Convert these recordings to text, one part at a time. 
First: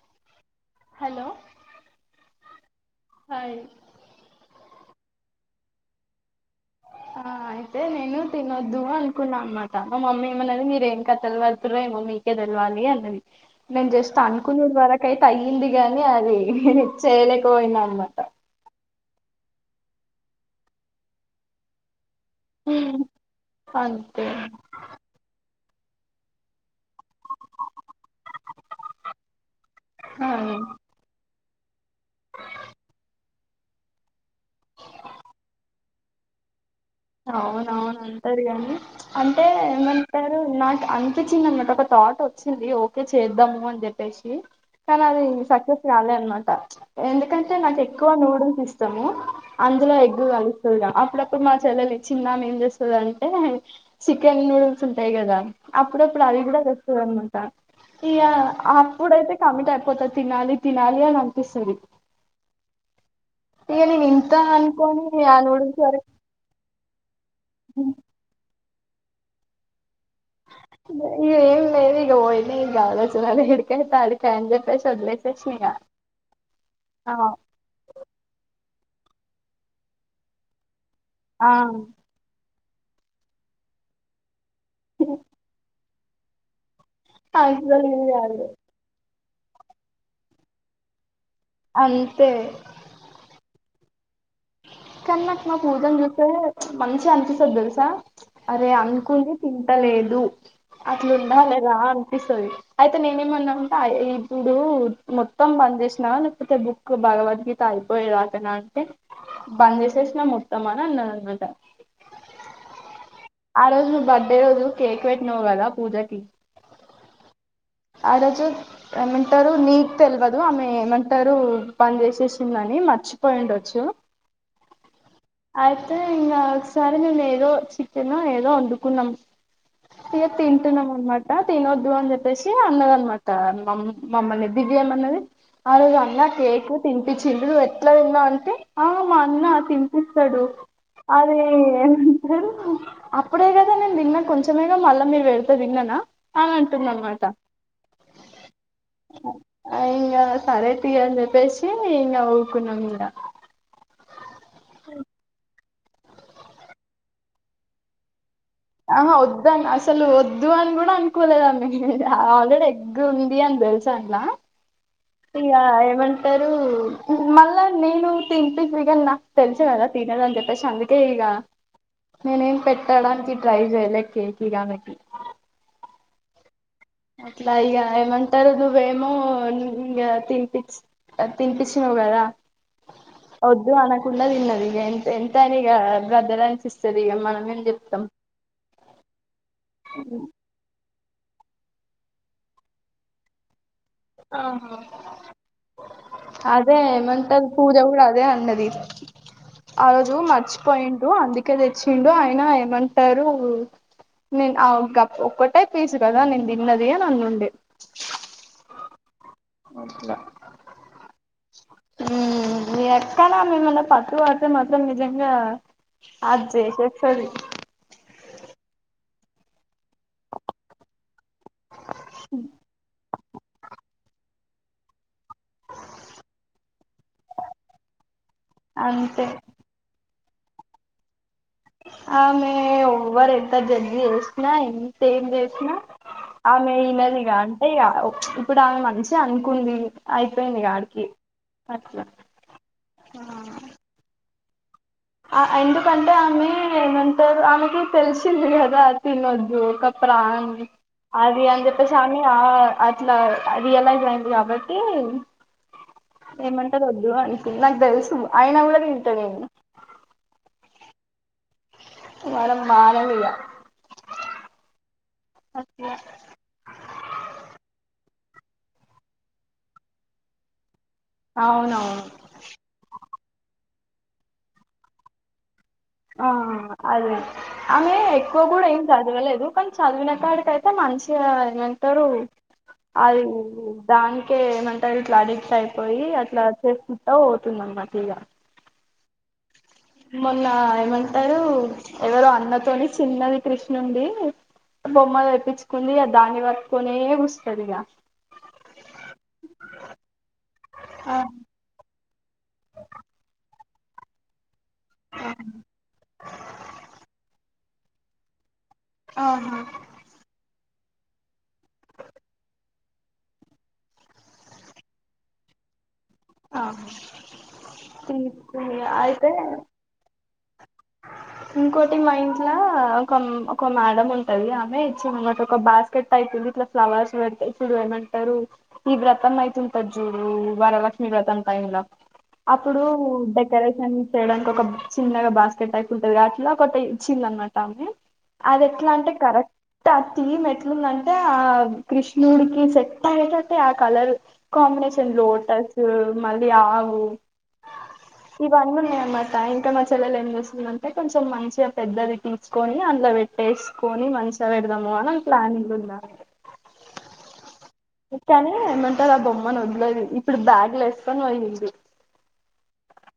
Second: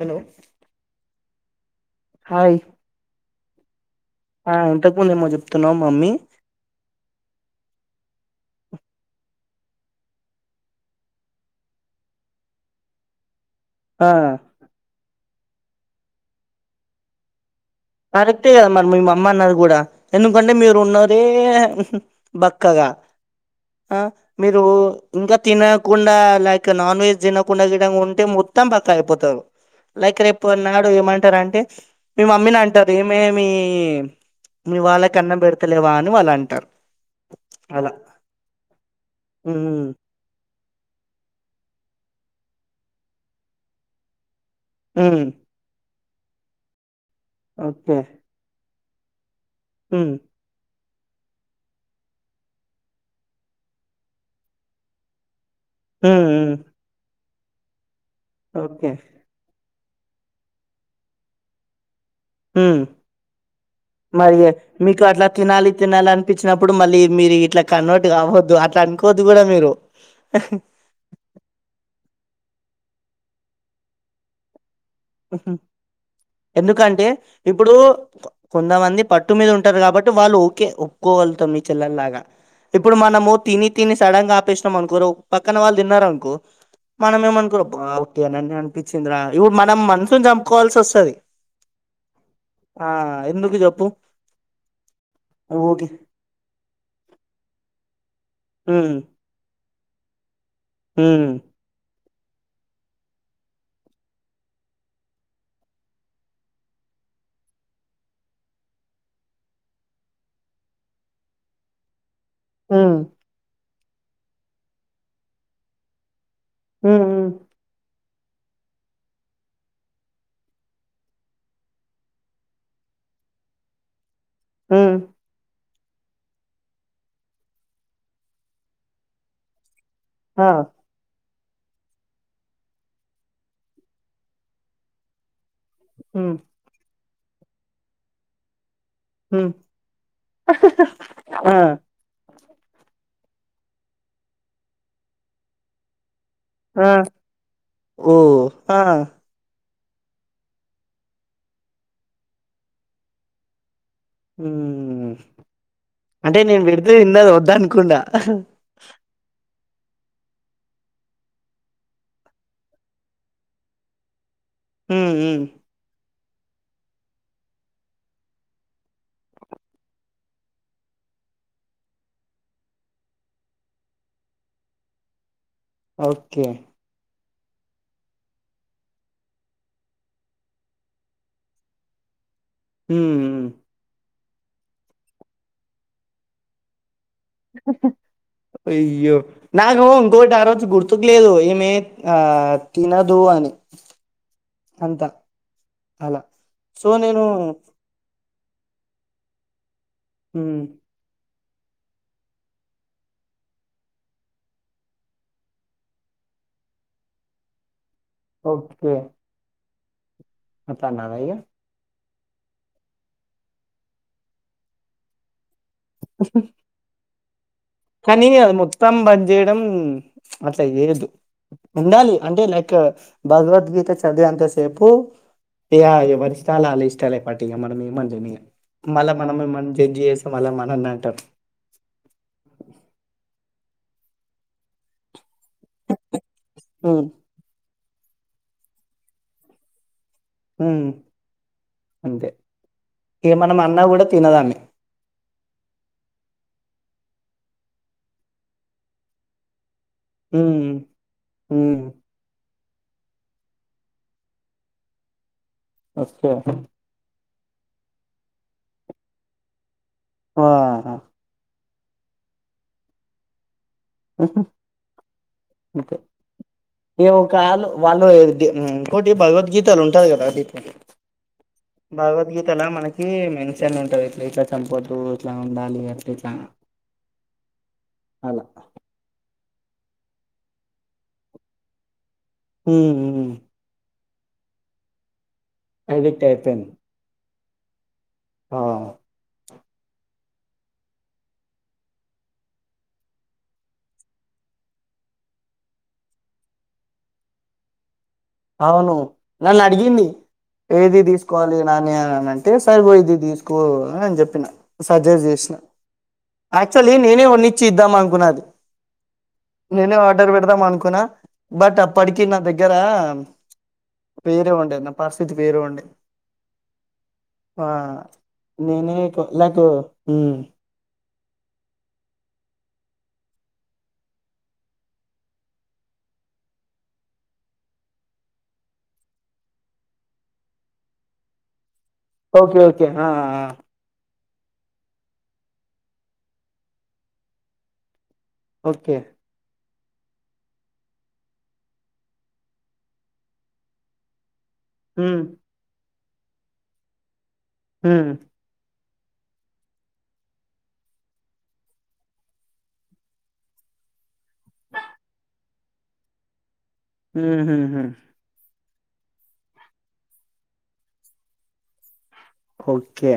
Hello hello hi hi ఆ ఇంతకుముందేమొ చెప్తున్నావ్ మమ్మీ ఆ అయితే నేను తినొద్దు అనుకున్నా అనమాట మా మమ్మీ ఏమన్నది మీర ఏం కథలు వడుతుారో ఏమొ మీ మీకే తెల్వలి అన్నది నేను ఆ జస్ట్ అనుకునుడు వరకైతే అయ్యింది గాని అది చేయలే కరెక్టే కదా మరి మీ అమ్మ అన్నారు కూడా ఎందుకంటే మీరు ఉన్నదే బక్కగా ఆ అంతే మీరు ఇంకా తినకుండా ల నాన్ వెజ్ దినకుండా గినం ఉంటే మొత్తం బక్కగైపోతారు లైక్ ఆ. రేపుట్నాడు ఏమంటారం టే మీ మమ్మీని అంటారు ఏ మేమి మీ వాళ్ళకన్నం పెడుతలేవా అన్ వాళ్ళంటారు అవునవును అంటారు కనీ అంటే ఉమ్, ఏమంటారు నా అనిపించింది అన్నమాట ఒక థాట్ వచ్చింది ఓకే చేద్దాము అని చెప్పేసి కానీ అది ఉమ్, సక్సెస్ కాలే అనమాట ఎందుకంటే నాకు ఓకే ఎక్కువ నూడుల్స్ ఇష్టము అందులో ఉమ్, ఎగ్ కలుస్తది గా అప్పుడప్పుడు మా చిళ్ళేలు చిన్నమే ఏం చేస్తదంటే చికెన్ నూడుల్స్ ఉంటాయి్ కదా అప్పుడప్పుడు ఉమ్, అవి ఉమ్, కూడా తెస్తాదన్నామాట ఇగ ఓకే ఆప్పుడైతే కమిటై పోత తినాలి తినాలి అని అనిపిస్తది మ్ ఇగ నేను ఇంత మరి ఇగ మీకు అనుకోని అట్లా ఆ తినాలి నూడిల్స్ వరకు తినాలి అనిపిచినప్పుడు ఇప్పుడు మళ్ళీ మీరు ఇట్లా కన్నోట్టు కావద్దు అట్లా అనుకోవద్దు కూడా మీరు ఏంలేదిగా పోయినై ఇగ ఆలోచనలు ఎడికైతే ఆడికే అని చెప్ ఎందుకంటే ఆ ఇప్పుడు కొంతమంది పట్టు మీద ఉంటారు కాబట్టి వాళ్ళు ఓకే ఒప్పుకోగలుతాం ఆ మీ చెల్లల్ లాగా ఇప్పుడు మనము తిని తిని సడన్ గా ఆపేసినాం అనుకోరు ఓక్ పక్కన వాళ్ళు తిన్నారనుకో మనం ఏమనుకోా అబ్బా అస్సలు ఇది కాదు ఉట్టిగానె అనిపిచిందిరా ఇప్పుడు మనం మనసుని చంపుకోవాల్సి వస్తది అంతే ఆ ఎందుకు చెప్పు కాని నాకు మా పూర్ ఊకే గాడ్ని జూత్తే మంచిగా అనిపిస్తది దెలుసా అరే ఉమ్ అనుకుని తింటలేదు అట్లు ఉమ్ ఉండాలి గాని ఇస్తది అయితే నేనేమన్నా అంటే అయె ఇప్పుడు మొత్తం బంద్ చేసినా లేకపోతే బుక్ భగవద్గీత అయిపోయే రాతన అంటే బంద్ చేసేసినా మొత్తం అని అన్నాను అనమాట మ్మ్ ఆ రోజు బడ్డె రోజు కేక్ పెట్టినవ్ పూజాకి మ్మ్మ్ ఆ రోజు ఏమంటారు నీకు తెల్వదు ఆమె ఏమంటారు పన్ చేసేసిందని మర్చిపోయిండొచ్చు హ్మ్ అయితే ఇంగ ఒకసారి మేము ఏదో చికెన ఏదో వడుకున్నాం ఇగ ఆ తింటున్నం అనమాట తినొద్దు అని చెప్ ప్పెసి అన్నది అనమాట మ మమ్మల్ని దిగే మన్నది ఆ రోజు అన్న ఉమ్ కేక్ తి పిచిండు ఎట్లా తిన్నావ్ అంటే ఆ మా అన్న ఉమ్ తినిపిస్తాడు అదీ ఆ ఏమంటారు అప్పుడే కదా నేను తిన్నా కొంచెమేగా మళ్ళా మీరు వెడితే తిన్నానా అని అంటుంది అన్నమాట మ్మ్ హా ఇంగ సరే తీ అని చెప్పేసి ఇంగ ఊరుకున్నాన్మాట మ్ అంటే నేను పెడితే తిన్నది వద్దు అనకుండ ఆహా వ ద్దు అసలు వద్దు అని గూడా అనుకోలేదు ఆమె ఆల్రెడీ ఎగ్గు ఉంది అని తెలుసు అంట హ్మ్. హ్మ్. ఇగా ఏమంటారు మ ళ్ళ నేను తిన్పిస్తే గాని నాకు తెచ్చి ఇవ్వరా తినదు అని చెప్పేసి అందుకే ఇగ నేనే ఏం పెట్టడానికి ట్రై చెయ్యలే కేక్ ఇగా అమెకి ఓకే అట్లా ఇగ ఏమంటారు నువ్వేమో ఇంగ తినిపిచ్చి తినిపిచ్చినావు గ ద హ్మ్. హ్మ్. వద్దు అనకుండ‌ తిన్నది ఇగ ఎంత ఎంత అని ఇగ బ్రదర్ అండ్ సిస్ అయ్యో నాకు ఇంకోటి ఆరోజు గుర్తు కులేదు ఈమె ఆ తినదు అని ఆ అంత అలా. అదే సో నేను ఏమంటమ్ పూజ కూడా అదే అ న్నది ఆ రోజు హ్మ్. మర్చిపోయిండు అందు కె తెచ్చిండు అయిన ఏమంటారు నేను ఆ గ ఒక్కటే పీసు కదా నేను తిన్నది అని ఉండే ఓకే అవ్వట్ల అట్లన్నారా ఇగ? మ్ ఎక్కడా మిమ్మల్ని పట్టు వాతే మాత్రం నిజంగా అది జేసేస్తాది. కానీ అది మొత్తం బంద్ చేయడం అట్లా చేయ్యదు ఉండాలి అంటే లైక్ భగవద్గీత చదివే అంత సేపు ఇగ ఎవరి ఇష్టాలు ఆళ్ ఇష్టాలే పట్టి ఇగ మనం ఏమని జేయము ఇగ మళ్ళా అంతే మనమేమన్న జడ్జి చేసాం మళ్ళ మన్నల్నే అంటరు ఆమె ఎవరు ఎంత జర్డ్ జేసిన ఎంత ఏం జే ఆమె ఇనదిగా అంతే ఇగ ఇప్పుడు ఆమె మంచిగా అనుకుంది అయిపోయింది ఇగ మ్ ఆడికి అట్లా అంతే ఇగ మనం అన్న కూడా తినదామె ఎందుకంటే ఆమె ఏమంటారు ఆమెకి తెలిసింది కదా తినొద్దు ఒక ప్రా అంది హ్మ్ అది అని హ్మ్ చెప్పేసి ఆమె ఆ అట్లా రియలైజ్ అయింది కాబట్టి ఓకే ఏమంటరు వద్దు అని నాకు తెలుసు అయిన కూడ తింటా నేను వాహ్ మనం మారం, ఇగా ఉహు అంతే ఇగా, కాళ్ళు వాళ్ళు ఏదు ఇంకోటి భగవద్గీతలు ఉంటాది. గదా అవునవును భగవద్గీతల, మనకి మెన్షన్ ఉంటది. ఇట్లా ఇట్లా చంపొద్దు, ఇట్లా ఉ ఆ అదే, ఆమె ఎక్కువ అలా గూడా ఏం చదవలేదు. కాని చదివిన కాడికయితే, మంచిగా ఏమంటారు. హ్మ్ అది హ్మ్ దానికే ఏమంటరు, ఇట్లా అడిక్ట్ అయిపోయి, ఎడిక్ట్ అట్లా చేసికుంటా పోతుంది. అన్నమాట ఇగా. అ మొన్న ఏమంటరు, ఎవరో అన్నతోని, చిన్నది కృష్ణుండి బొమ్మ తెప్పించుకుంది. దాన్ని పట్టుకునే కుసుంటది. ఇగా అవును, నన్ను అడిగింది. ఏది ఆ తీసుకోవాలి. నాని అంటే సరిపో, ఇది తీసు కో అని చెప్పిన, సజెస్ ఆ చేసిన యాచువలి, నేనే వ చ్చిద్దాం అనుకున్నది. ఆహా నేనే ఆర్డర్ పెడదాం. అనుకు కున్న, బట్ అప్పటికి నా దగ్గర వేరే ఉండె, నా పరిస్థి వేరే ఉండే ఆ ఆ తీసుకుంది నేనే ఎకు అయితే లకు మ్ ఇంకోటి, మా ఇంట్లో ఒక ఒక మేడం ఉంటది. ఆమె ఇచ్చింది, ఒక బాస్కెట్ టయిపు ఉంది. ఇట్లా, ఫ్లవర్స్ పెట్టి ఇప్పుడు ఏమంటారు. ఈ వ్రతం అయితుంటది. చూడు వరలా మీ వ్రతం టైం ల, ఓకే అప్పుడు ఓకే డెకరేషన్ చేయడానికి, ఒక చిన్నగా బాస్కెట్ టైపు ఉంటది. అట్లా ఒకటి ఇచ్చిందన్నమాట ఆమె అది, ఎట్లా ఓకే అంటే కరెక్ట్ ఆ థీమ్ ఎట్లుందంటే, ఆ కృష్ణుడికి సెట్ అయ్యేటట్టే ఆ కలర్. కాంబినేషన్ లోటస్, మళ్ళీ ఆవు ఇవన్ని ఉన్నాయి. అనుకో మా సాయి ఇంకా మా చెల్లెలు ఏం చేస్తుందంటే, కొంచెం మంచిగా పెద్దది తీసుకొని, అందులో పెట్టేసుకొని మంచిగా పెడదాము అని, ప్లానింగ్ ఉందా. ఉహు ఏమంటారు. ఆ బొమ్మను వదలది, ఇప్పుడు బ్యాగ్ లో వేసుకొని పోయింది. ఓకే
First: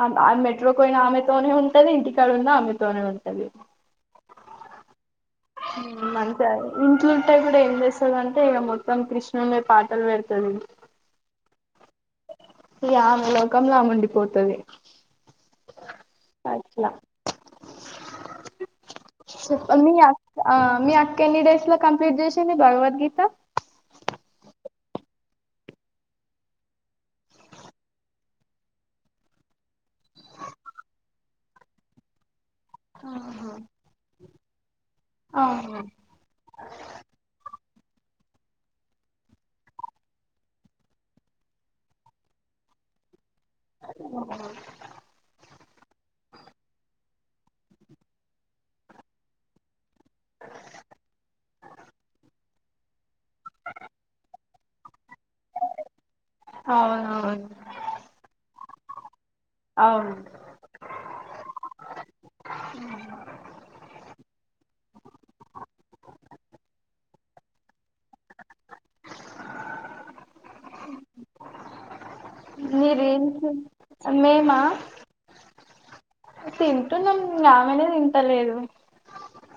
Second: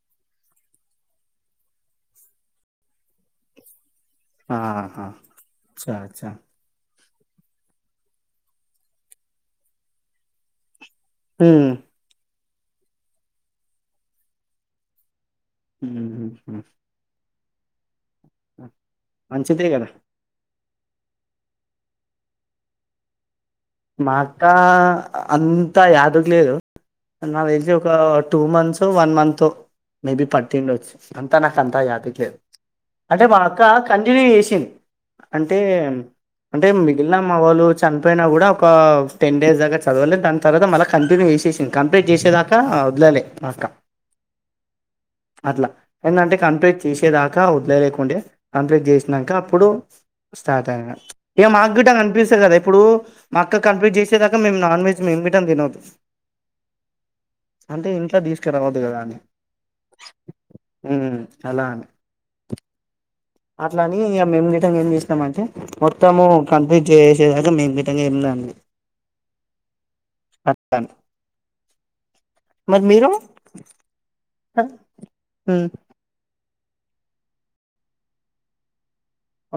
ఆమె మెట్రోకి పోయిన ఆమెతోనే ఉంటది. ఇంటికాడ ఉన్న ఆమెతోనే ఉంటది. అచ్చా మ్ అచ్చా మంచి య మ్ ఇంట్లుంటే కూడా ఏం చేస్తది. అంటే ఇగా మొత్తం కృష్ణ ని పాటలు పెడుతది. ఉమ్ ఇగా, ఆమెలోకంలో ఆమె ఉండిపోతది. ఉ హు అట్లా మంచిదే చెప్ప గదా. మీ అక్క ఆ మీ అక్క ఎన్ని డేస్ లో కంప్లీట్ చేసింది. భగవద్గీత మా అక్క అంతా యాదుకలేదు. నాకు తెలిసి, ఒక టూ మంత్స్, వన్ మంతో మేబి పట్టి ఉండచ్చు, అంతా నాకంతా యాదుక లేదు. అంటే, మా ఆహా అక్క కంటిన్యూ చేసింది. అంటే అవును అంటే మిగిలిన, మా వాళ్ళు చనిపోయినా గూడా ఒక టెన్ డేస్ దగ్గర చదవలే, దాని తర్వాత మళ్ళ కంటిన్యూ చేసేసింది. కంప్లీట్ చేసేదాకా వదలలే మా అక్క. అట్లా ఏందంటే కంప్లీట్ చేసేదాకా. ఇంకా వదిలలేకుండే, కంప్లీట్ చేసినాక అప్పుడు స్టార్ట్ అయి. ఇగా మాకు గిట అనిపిస్తుంది. కదా ఇప్పుడు మా అక్క కంప్లీట్ చేసేదాకా, మేము నాన్ వెజ్ మేము గిట్ల తినోద్దు, అవునవును అంటే ఇంట్లో తీసుకు రావద్దు. కదా అని అవును ఉ అలా అని అట్లని ఇగ మేము గిట్ల ఏం చేసినామంటే మొత్తము కంప్లీట్ చేసేదాక మేము గిట్ల ఏం అంది అట్టని మీరేంటి మేమా హుమ్ తింటున్నాం ఆమెనే తింటలేదు.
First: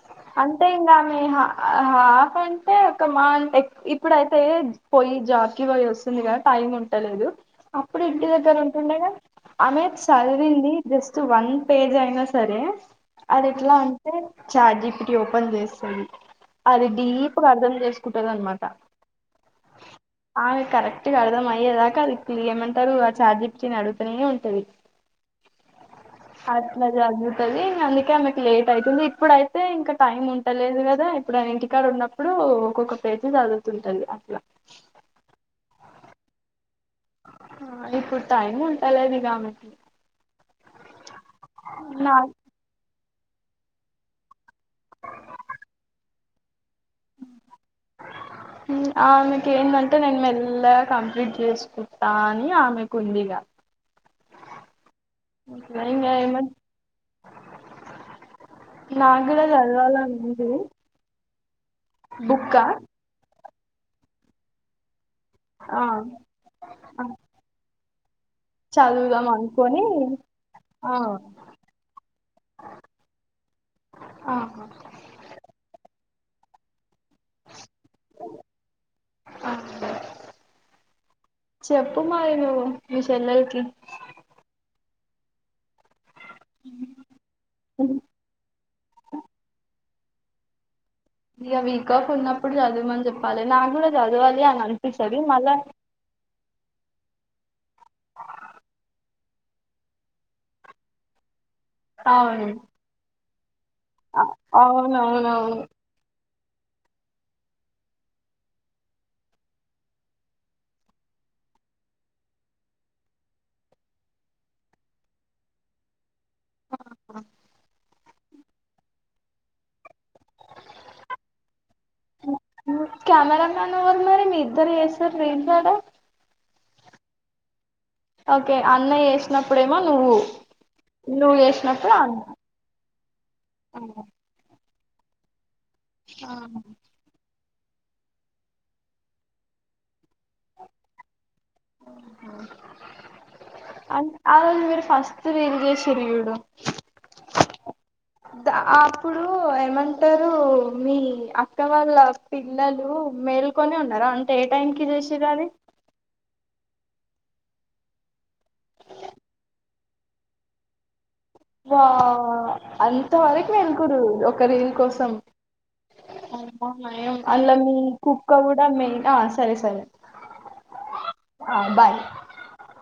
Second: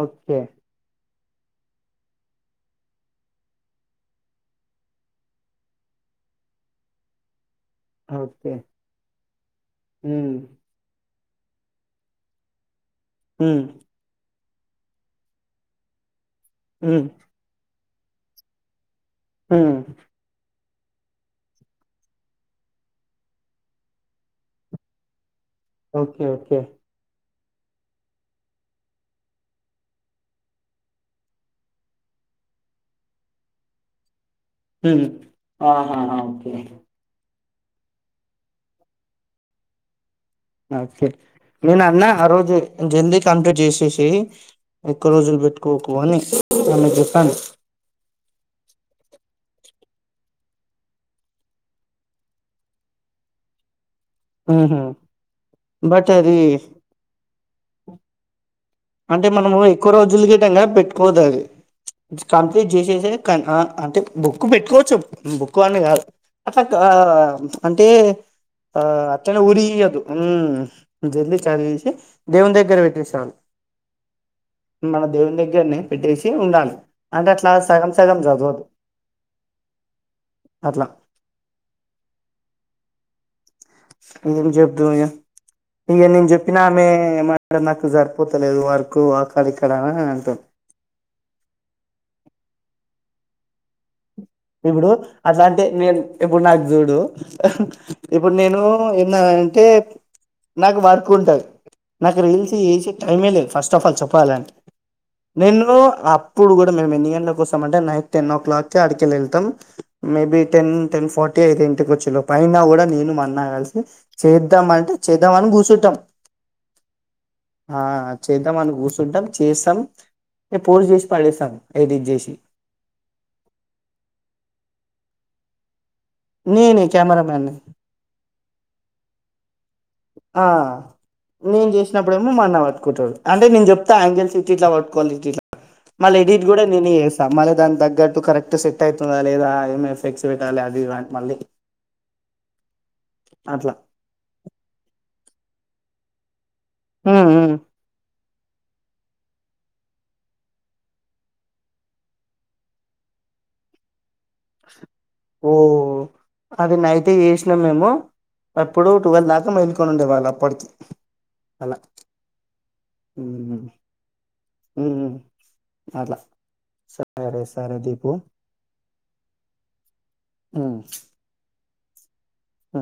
ఓకే అంతే ఇంగా పోయి హా ఆ హాఫ్ అంటే ఒక మహా అంట్ ఇప్పుడైతే పోయి జాబ్కి పోయి వస్ స్తుంది గదా టైం ఉంటలేదు. అప్పుడు ఇంటి ఓకే దగ్గర ఉంటుండే గా ఉమ్ స్ట్ వన్ పేజ్ అయినా సరే అది ఉమ్ ఎట్లా అంటే చాట్జి పీటి ఓపెన్ చేస్తది అది ఉమ్ డీప్గా అర్థం చేసుకుంటది అనమాట హుమ్ ఆమెకి కరెక్ట్ గా అర్థం అయ్యేదాకా అది క్లి ఏమంటారు ఆ చార్జిపీటిని అడుగుతానే ఉంటది. ఓకే ఓకే అట్లా చదువుతది ఇంక అందుకే ఆమెకు లేట్ అయితది. ఇప్పుడు అయితే ఇంకా టైం ఉంటలేదు గదా ఇప్పుడు ఆమె ఇంటికాడ ఉన్నప్పుడు ఒక్కొక్క పేజీ చదువుతుంటంది అట్లా ఉమ్ ఆహాహ ఓకే హా ఇప్పుడు టైం ఉంటలేదు ఇగ ఆమెకి ఓకే నేను అన్న నా ఆ రోజు ఇంకా ఎందుక్ కంప్లీట్ చేసేసెయ్ ఎక్కువ రోజులు పెట్టుకోకు అని ఆమెకి చెప్పాను హుమ్ ఆమెకు ఏందంటే నేను మెల్లగా కంప్లీట్ చేసుకుంటా అని ఆమెకు ఉంది. [inaudible] ఊహుమ్ ఊ హ్మ్ ఇంగా ఏమన్ అంటే మనము ఎక్కువ రోజుల వింటాం గదా పెట్టుకోవద్దు అది బుక్కా కంప్లీట్ చేసేసెయ్ కానీ ఆ అంటే బుక్ పెట్టుకోవచ్చు బుక్ అని ఆ గాదు అట్లా గా ఆ, అంటే ఆ చదువుదాం అట్లనే అనుకొని ఊరియొద్దు ఆ ఉమ్ జల్దీ చదివేసి దేవుని దగ్గర పెట్టేయ్ చాలు ఆహా మన దేవుని దగ్గరనే పెట్టేసి ఉండాలి అంటే అట్లా సగం సగం చదవొద్దు ఆ. చెప్పు మరి నువ్వు మీ చెల్లెలికి ఎందుకు చెప్తాం ఇగా, ఇంగ నేను చెప్పినా ఆమె ఏమంటది నాకు సరిపోతలేదు వర్క్ ఆక్కడ ఇక్కడా అంటుంది. ఇగ వీక్ ఆఫ్ ఉన్నప్పుడు చదవమని చెప్పాలి నార్మల్ ఇప్పుడు అట్లాంటే నేను ఇప్పుడు నాది చూడు ఇప్పుడు నేను నా అంటే నాకు వర్క్ ఉంటది, నాకు అవును రీల్స్ చేసే టైమే లేదు. ఫస్టఫాల్ అ- చెప్పాలంటే అవునవునవును నేను ఆప్ అప్పుడు గూడ మేము ఎన్ని గంటల కోస్తాం అంటే నైట్ టెన్ ఓ క్లాక్ కి ఆడికి వెళ్ళేది త్తం మేబి టెన్ టెన్ ఫార్టీ అయిద్ది ఇంటికి వచ్చేలోపు అయినా గూడ నేను మా అన్న కలిసి చెయ్ చేద్దాం అంటే చేద్దాం అని కూర్చుంటాం. ఆ ఆ ఆ చేద్దాం అని కూర్చుంటాం చేస్తాం ఇగ పూర్తి చేసి పడేస్తాం ఎడిట్ చేసి మీరిద్దరూ చేస్తారు దేంట్లో ఆడ నేనే కెమెరా మ్యాన్ ని ఓకే అన్నయ్య వేసినప్పుడే ఆ నేను చేసినప్పుడేమో మా అన్న పట్టుకుంటాడు అంటే నేను చెప్తా యాంగిల్స్ ఇట్టిట్లా పట్ కోవాలి ఇట్టిట్లా మళ్ళా ఎడిట్ గూడా నేనే చేస్తా మళ్ దానికి తగ్గట్టు కరెక్ట్ సెట్ అయితుందా లేదా ఏం ఎఫెక్ట్స్ పెట్టాలా అది ఇది అని మళ్ళీ అట్లా అవ్ ఆ రోజు మీరు ఫస్ స్ట్ రీల్ చేసిర్రు చూడు హుమ్ ఉమ్ అప్పుడు ఏమంటారు మీ అక్క వాళ్ళ పిల్లలు మేల్కొనే ఉన్నారా అంటే ఏ టైం కి చేషిర్రవి ఓ అది నైటే చేషిన మేము అప్పుడు టువల్ దాకా మేల్కొని ఉండేవాళ్ళ్ అప్పడికి వా అంత వరకు ఉమ్, మేల్కురు ఒక రీల్ కోసం ఉమ్, అట్లా సరే అందులో మీ సరే దీపు కుక్క గుడ మెయిన్ ఆ సరే సరే ఆ బాయ్ ఉ